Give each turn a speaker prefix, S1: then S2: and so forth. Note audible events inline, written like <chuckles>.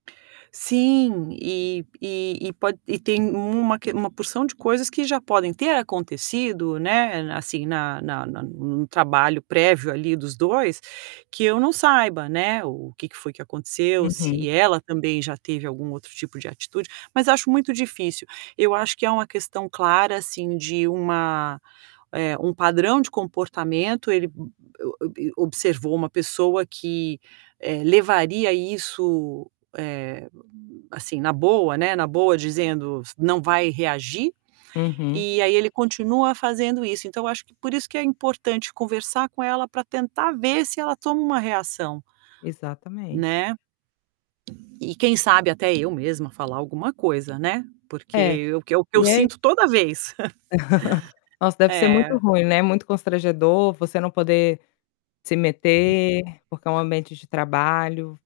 S1: Sim. E e e pode e tem uma que uma porção de coisas que já podem ter acontecido, né, assim, na na na num trabalho prévio ali dos 2, que eu não saiba, né, o que que foi que aconteceu,
S2: Uhum.
S1: se ela também já teve algum outro tipo de atitude, mas acho muito difícil. Eu acho que é um questão clara assim de uma eh, um padrão de comportamento, ele o o ob observou uma pessoa que, eh, levaria isso, eh, assim na boa, né, na boa dizendo s "Não vai reagir".
S2: Uhum.
S1: E aí ele continua fazendo isso, então eu acho que por isso que é importante conversar com ela para tentar ver se ela toma uma reação
S2: Exatamente.
S1: Né. E quem sabe até eu mesma falar alguma coisa né, porque
S2: É,
S1: eu é o que eu que eu
S2: e é
S1: sinto toda vez.
S2: <chuckles>
S1: <chuckles>
S2: Nossa deve ser muito
S1: É.
S2: ruim né, muito constrangedor você não poder se meter, porque é um ambiente de trabalho.